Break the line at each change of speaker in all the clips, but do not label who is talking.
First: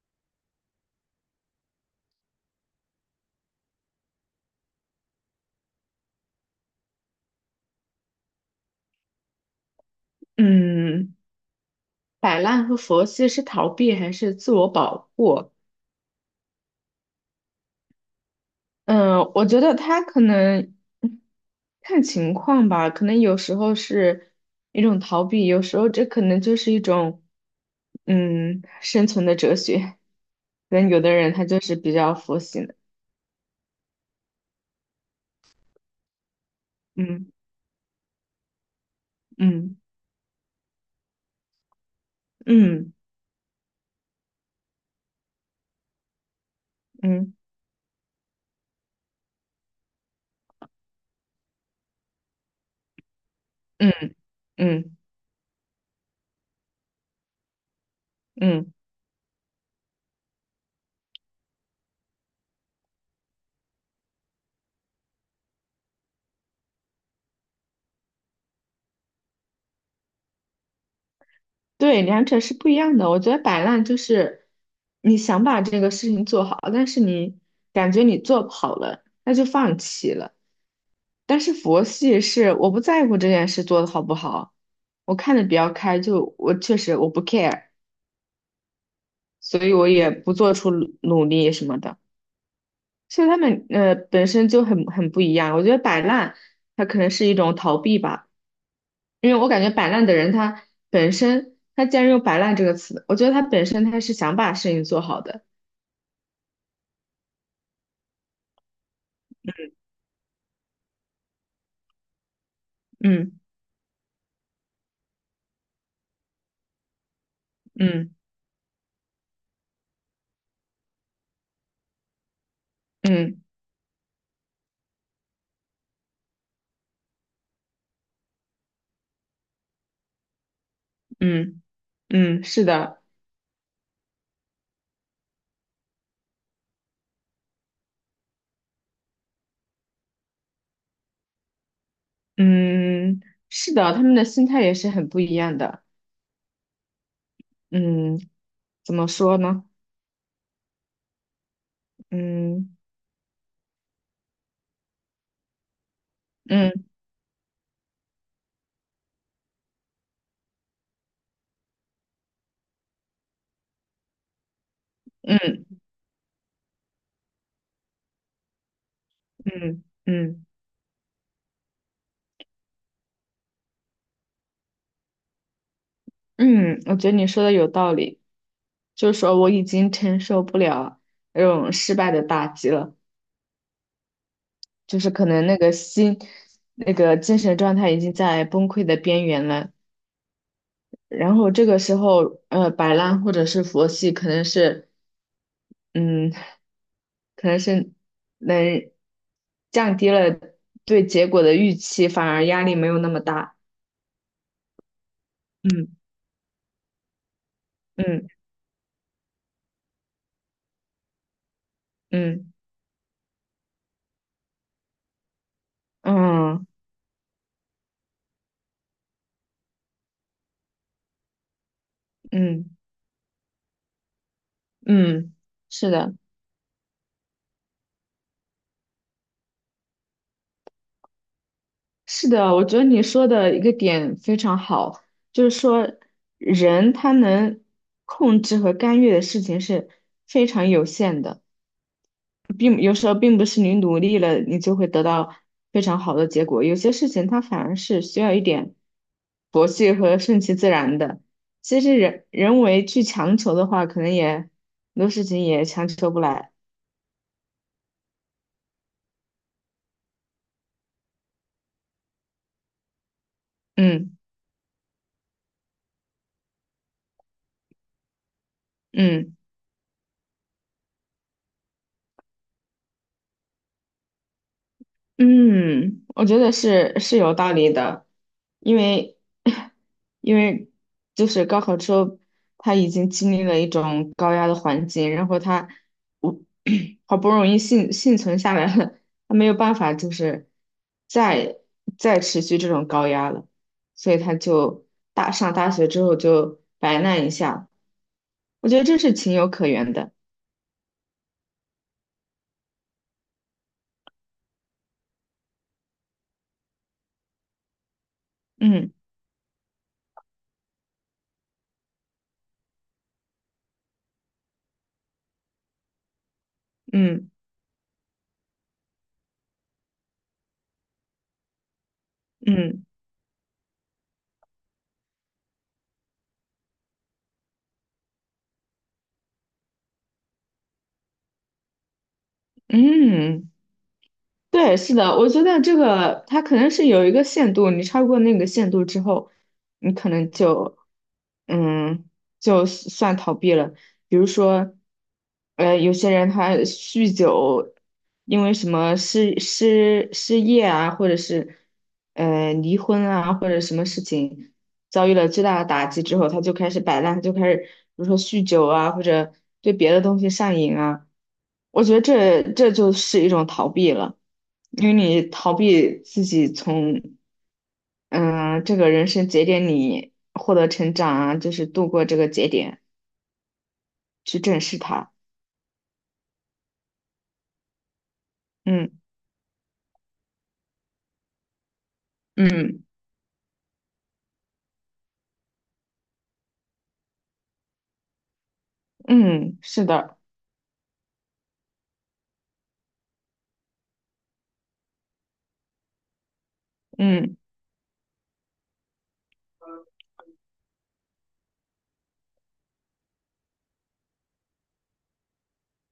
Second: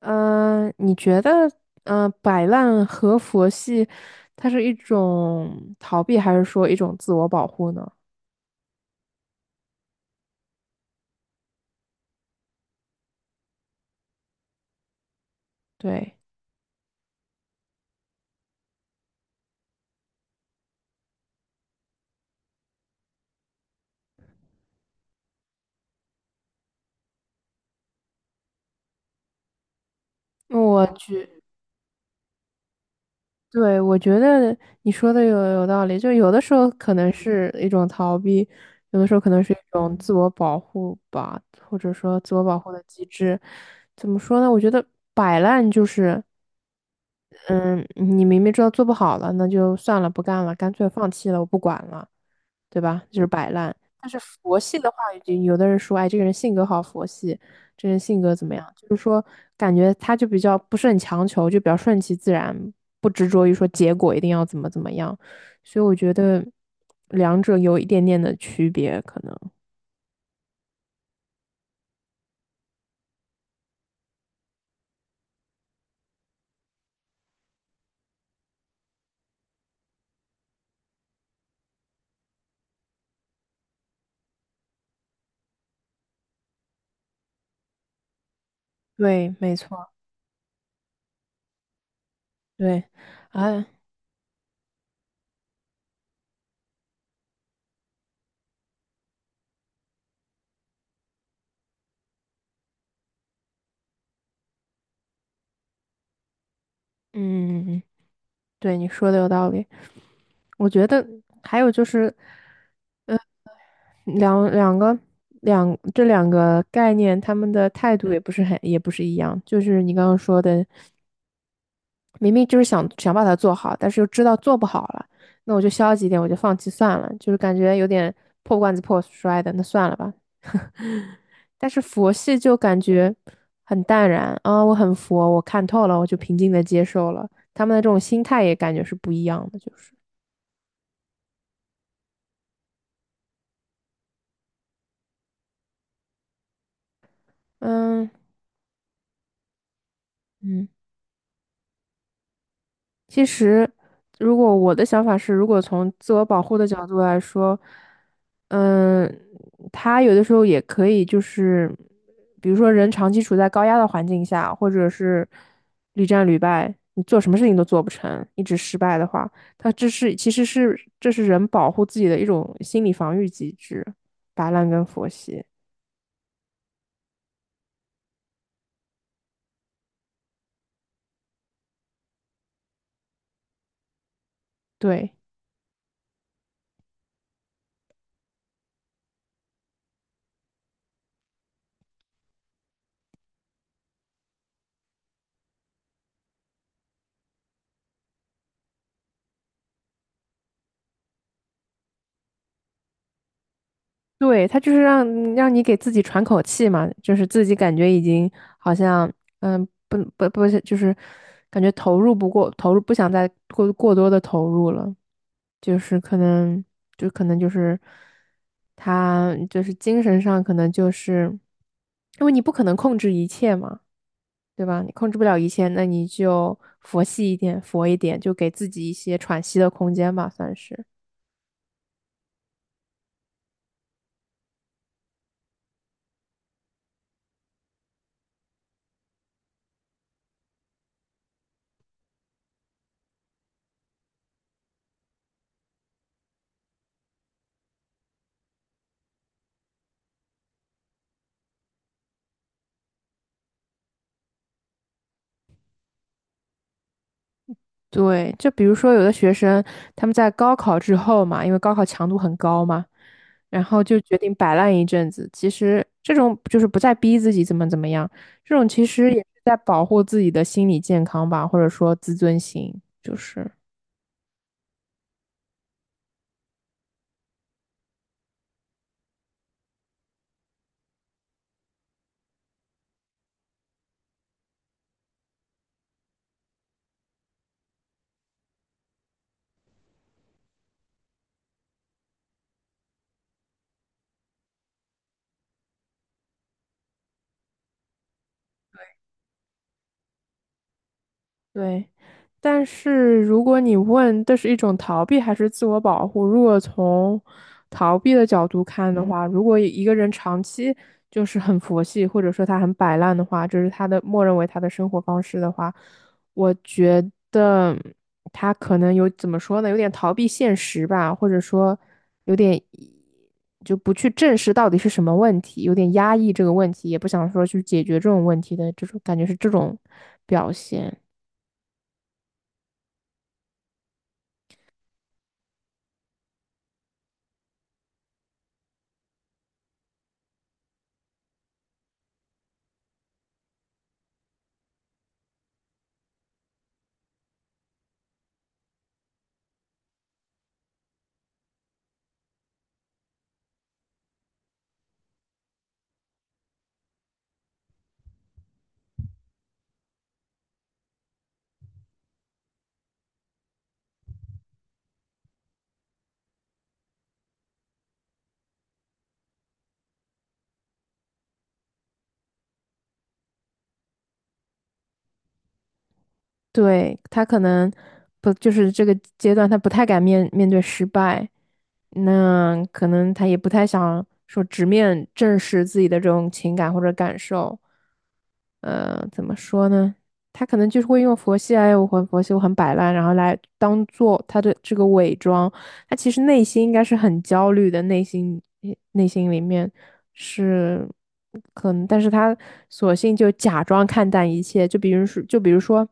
嗯、你觉得，摆烂和佛系，它是一种逃避，还是说一种自我保护呢？
嗯，摆烂和佛系是逃避还是自我保护？
对，
嗯，我觉得他可能嗯看情况吧，可能有时候是一种逃避，有时候这可能就是一种生存的哲学。可
我
能有的
觉
人他就是比较佛系的。
对，我觉得你说的有道理，就有的时候可能
嗯
是一种逃避，有的时候可能是一
嗯
种自我保护吧，或者说自我保护的
嗯
机制。怎么说呢？我觉得摆烂就是，
嗯
嗯，你明明知道做不好了，那就算了，不干了，干脆放弃了，我不管了。对吧？就是摆烂。
嗯
但是佛系的话，
嗯
有的人说，哎，这个人性格好佛系，这个人性格怎么样？
嗯。
就是说，感觉他就比较不是很强求，就比较顺其自然，不执着于说结果一定要怎么怎么样。所以我觉得两者有一点点的区别，可能。
对，两者是不一样的。我觉得摆烂就是你想把这个事情做好，但是你感觉你做不好了，那就放弃了。但是佛系是我不在乎这件事做得好不好，我看的比较开，就我确实我不 care，
对，没
所以我
错，
也不做出努力什么的。
对，
其实他
啊，
们本身就很不一样，我觉得摆烂它可能是一种逃避吧，因为我感觉摆烂的人他本身他既然用摆烂这个词，我觉得他本身他是想把事情做好的。
嗯，对，你说的有道理。我觉得还有就是，
嗯
两两个两这两个概念，他们的态
嗯
度也不是很也不是一样。就是你刚刚说的，明明就是想把它
嗯
做好，但是又知道做不好了，那我就消极一点，我就放弃算了，就是感觉有点破罐子破摔的，那算了吧。
嗯
但是佛系
嗯，
就
是
感
的，
觉很淡然啊，我很佛，我看透了，我就平静的接受了。他们的这种心态也感觉是不一样的，就是
嗯是的，他们的心态也是很不一样的。
嗯
嗯，怎么说呢？
嗯。
嗯
其实，如果我的想法是，如果从自我保护的
嗯
角度来说，嗯，他有的时候也可以，就是比如说人长期处在高压的环境下，或者是
嗯
屡战屡败，你做什么事情都做不成，一直失败的话，他
嗯
这是其实
嗯
是这是人保护自己的一种心理防御机制，摆烂跟佛系。
嗯，我觉得你说的有道理。就是说我已经承受不了那种失败的打击了，就是
对。
可能那个心，那个精神状态已经在崩溃的边缘了。然后这个时候，呃，摆烂或者是佛系，可能是，嗯，可能是能降低了对结果的预期，反而压力没有那么大。
对，他就是让你给
嗯
自己喘口气嘛，就是自己感觉已
嗯
经好像，嗯，不是，就是感觉
嗯
投入不想再过多的投入了，就是可能
嗯
就可能就是他就是精神上可能就是，因为你不可能
嗯
控制一切嘛，对吧？你控制不
嗯，
了一切，那
是
你
的。
就佛系一点，佛一点，就给自己一些喘息的空间吧，算是。
是的，我觉得你说的一个点非常好，就是说人他能控制和干预的事情是非常有限的，并有时候并不是你努力了你就会得到非常好的结果，有些事情它反而是需要一点佛系和顺其自然的。其实人为去强求的话，可能也很多事情也强求不来。
对，就比如说有的学生他们在高考之后嘛，因为高考强度很高嘛，然后就
嗯
决定摆烂一阵子。其实这种就是不再逼自己怎么怎么样，这种其实也
嗯。
是在保护自己的心理健康吧，或者说自尊心，就是。
嗯，我觉得是有道理的，因为 因为就是高考之后，他已经经历了一种高压的环境，然后他我 好不容易幸存下来了，他没有办法就是再再持续这种高压了，所以他就上大学之后就摆烂一下，我觉得这是情有可原的。
对，但是如果你问这是一种逃避还是自我保护，如果从逃避的角度
嗯
看的话，如果一个人长期就是很佛系，或者说他很摆烂的话，就是他的默认为他的生活方式的话，我觉
嗯
得他可能有怎么说呢，有点逃避现实吧，或者说有点
嗯
就不去正视到底是什么问题，有点压抑这个问题，也不想说去解决这种问题的这种感觉是这种表现。
嗯。嗯对，是的，我觉得这个他可能是有一个限度，你超过那个限度之后，你可能就，嗯，就是算逃避了。比如说，有些人他酗酒，因为什么失业啊，或者是离婚啊，或者什么事情，遭遇了巨大的打击之后，他就开始摆烂，就开始比如说酗酒啊，或者对别的东西上瘾啊。我觉得这就是一种逃避了，因为你逃避自己从这个人生节点里获得成长啊，就是度过这个节点，去正视它。
对，他可能不就是这
嗯
个阶段，他不太敢面对失败，那
嗯
可能他也不太想说直面正视自己的这种情感或者感受。呃，怎么
嗯，
说
是
呢？
的，
他可能就是会用佛系，哎，我很佛系，我很摆烂，然后来当做他的这个伪装，他其实内心应该是很焦虑的，内心里面是可能，但是他索性就假装看淡一切，就比如说，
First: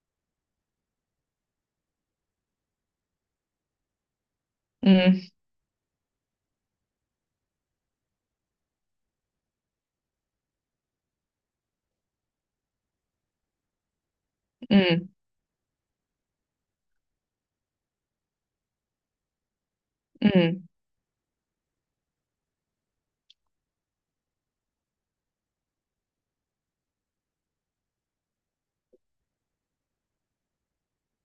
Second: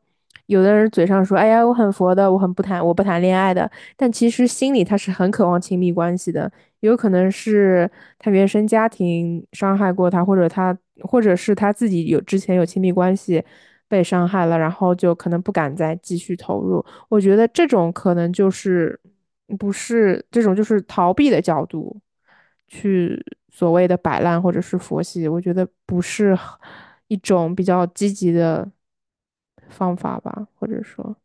有的人嘴上说，哎呀，我很佛的，我很不谈，我不谈恋爱的，但其实心里他是很
嗯
渴望亲密关系的，有可能是他原生家庭伤害过他，或者他，或者是他自己有之前有亲密关系被伤害了，然后
嗯
就可能不敢再继续投入。我觉得这种可能就是不是
嗯嗯。
这种就
嗯
是逃避的角度去所谓的摆烂或者是佛系，我觉得不是一种比较积极的方法吧，或者说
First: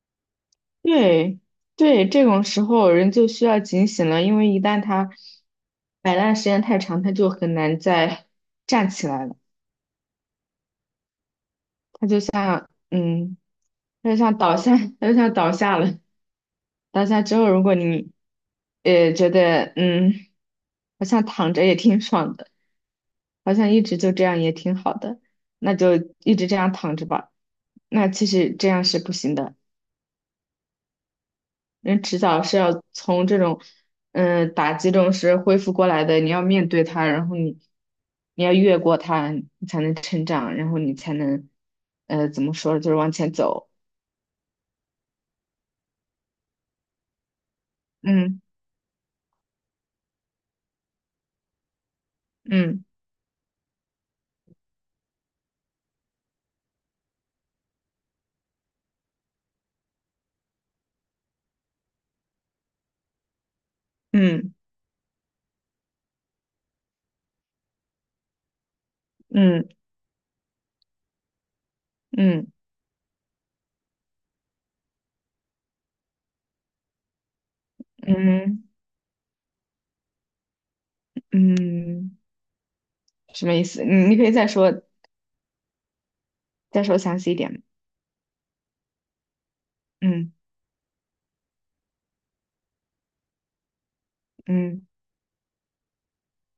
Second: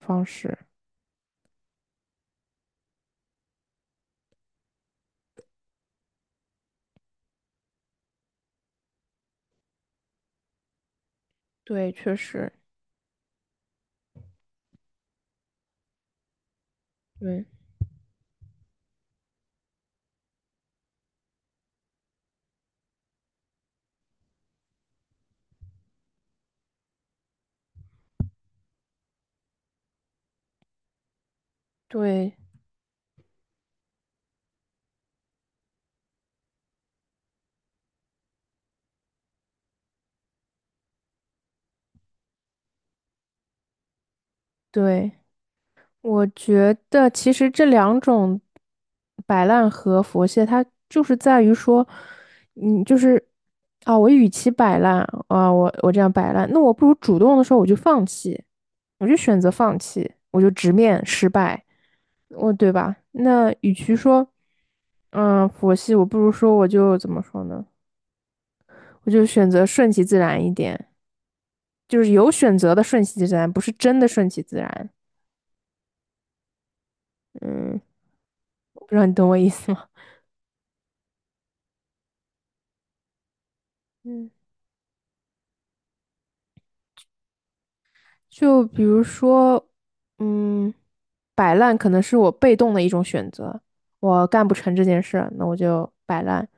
方式。
对对，这种时候人就需要警醒了，因为一旦他摆烂时间太长，他就很难再 站起来了。
对，
他
确
就
实，
像，他就像倒下，他就像倒下了。倒下之
对
后，如果你，觉得，好像躺着也挺爽的，好像一直就这样也挺好的，那就一直这样躺着吧。那其实这样是不行的。人迟
对
早是要从这种打击中是恢复过来的，你要面对它，然后你要越过它，你才能成长，然后你才能怎么说，就是往前走。
对，我觉得其实这两种
嗯
摆烂和佛系，它就是在于说，
嗯
嗯，就是啊，我与其摆烂啊，我这样摆烂，那我不如主动的时候我就放弃，我就选择放弃，我就直面失败，我对吧？那与其说，
嗯
嗯，佛系，我不如说我就怎么说呢？我就选择
嗯
顺其自然一点，就是有
嗯
选择的顺其自然，不是真的顺其自然。嗯，
嗯
不知道你懂我意思吗？
嗯，什么意思？你可
嗯。
以再说详细一点。
就比如说，
嗯
嗯，摆烂可能是我被动的一种选择，我干不成
嗯
这件事，那我就摆烂。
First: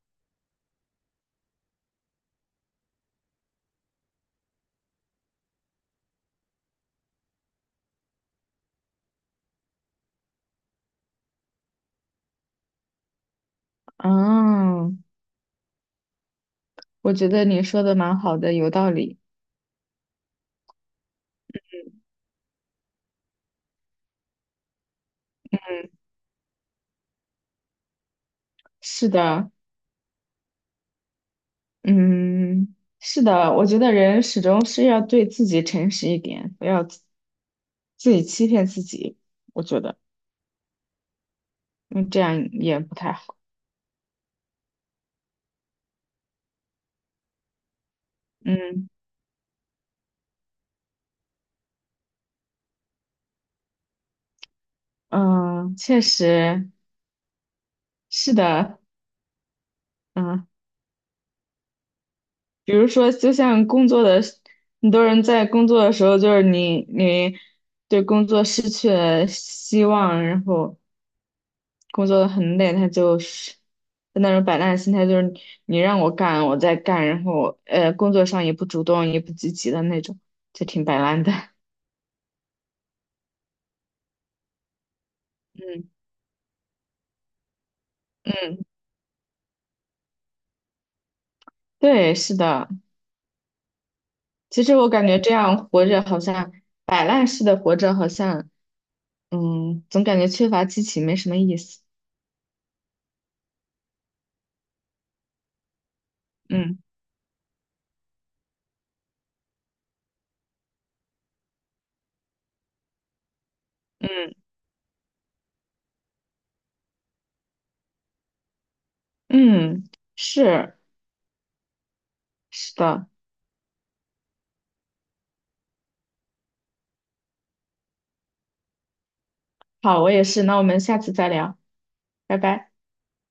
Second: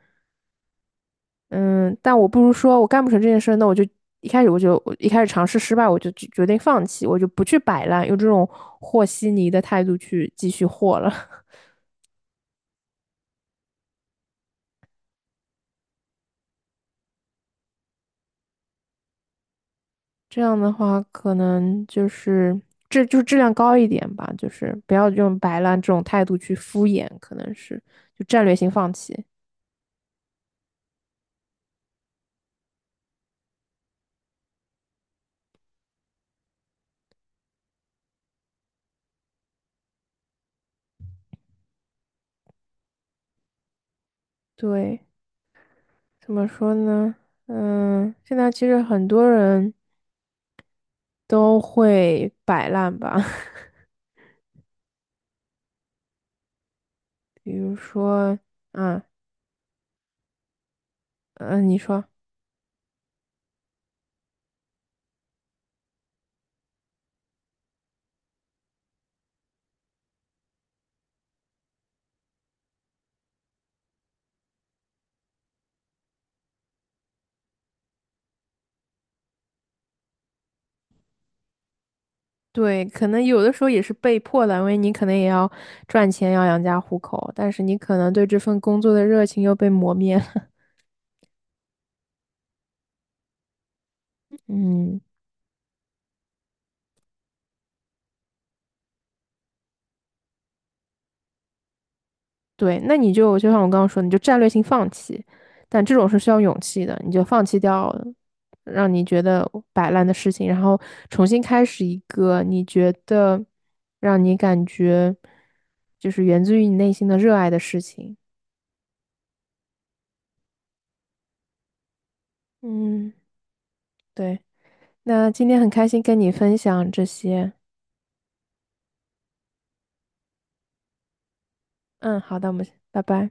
嗯，但我不如说我干不成这件事，那我就一开始尝试失败，我就决定放弃，我就不去摆烂，用这种和稀泥的态度去继续和了。
啊，我觉得你说的蛮好的，有道理。
这样的话，可能就是这就是质量高一点吧，就是不要用摆烂这种态度去敷衍，可能是就战略性放
是
弃。
的，嗯，是的，我觉得人始终是要对自己诚实一点，不要自己欺骗自己。我觉得，嗯，这样也不太好。
对。怎么说呢？嗯，现在其实
嗯
很多人都会摆烂吧，
嗯，确实
比如
是
说，
的。
啊，
嗯，
嗯，你说，
比如说，就像工作的时，很多人在工作的时候，就是你对工作失去了希望，然后工作得很累，他就是就那种摆烂的心态，就是你让我干，我在干，然后工作上也不主动，也不积极的那种，就挺摆烂的。
对，可能有的时候也是被迫的，因为你可能也要
嗯，
赚钱，要养家糊口，但是你可能对这份
嗯，
工作的热情又被磨灭了。
对，是的。其实我
嗯。
感觉这样活着好像摆烂似的活着，好像总感觉缺乏激情，没什么意思。
对，那你就像我刚刚说的你就战略性放弃，但这种是需要勇
嗯
气的，你就放弃掉让你觉得摆烂的事情，然后重新开始一个你觉得让
嗯
你感觉就是源自于你内心的热爱的事情。
嗯，是是的。
嗯，对，那今天很开心跟你分享这些。
好，我也是。那我们下次再聊，
嗯，
拜
好的，我们
拜。
拜拜。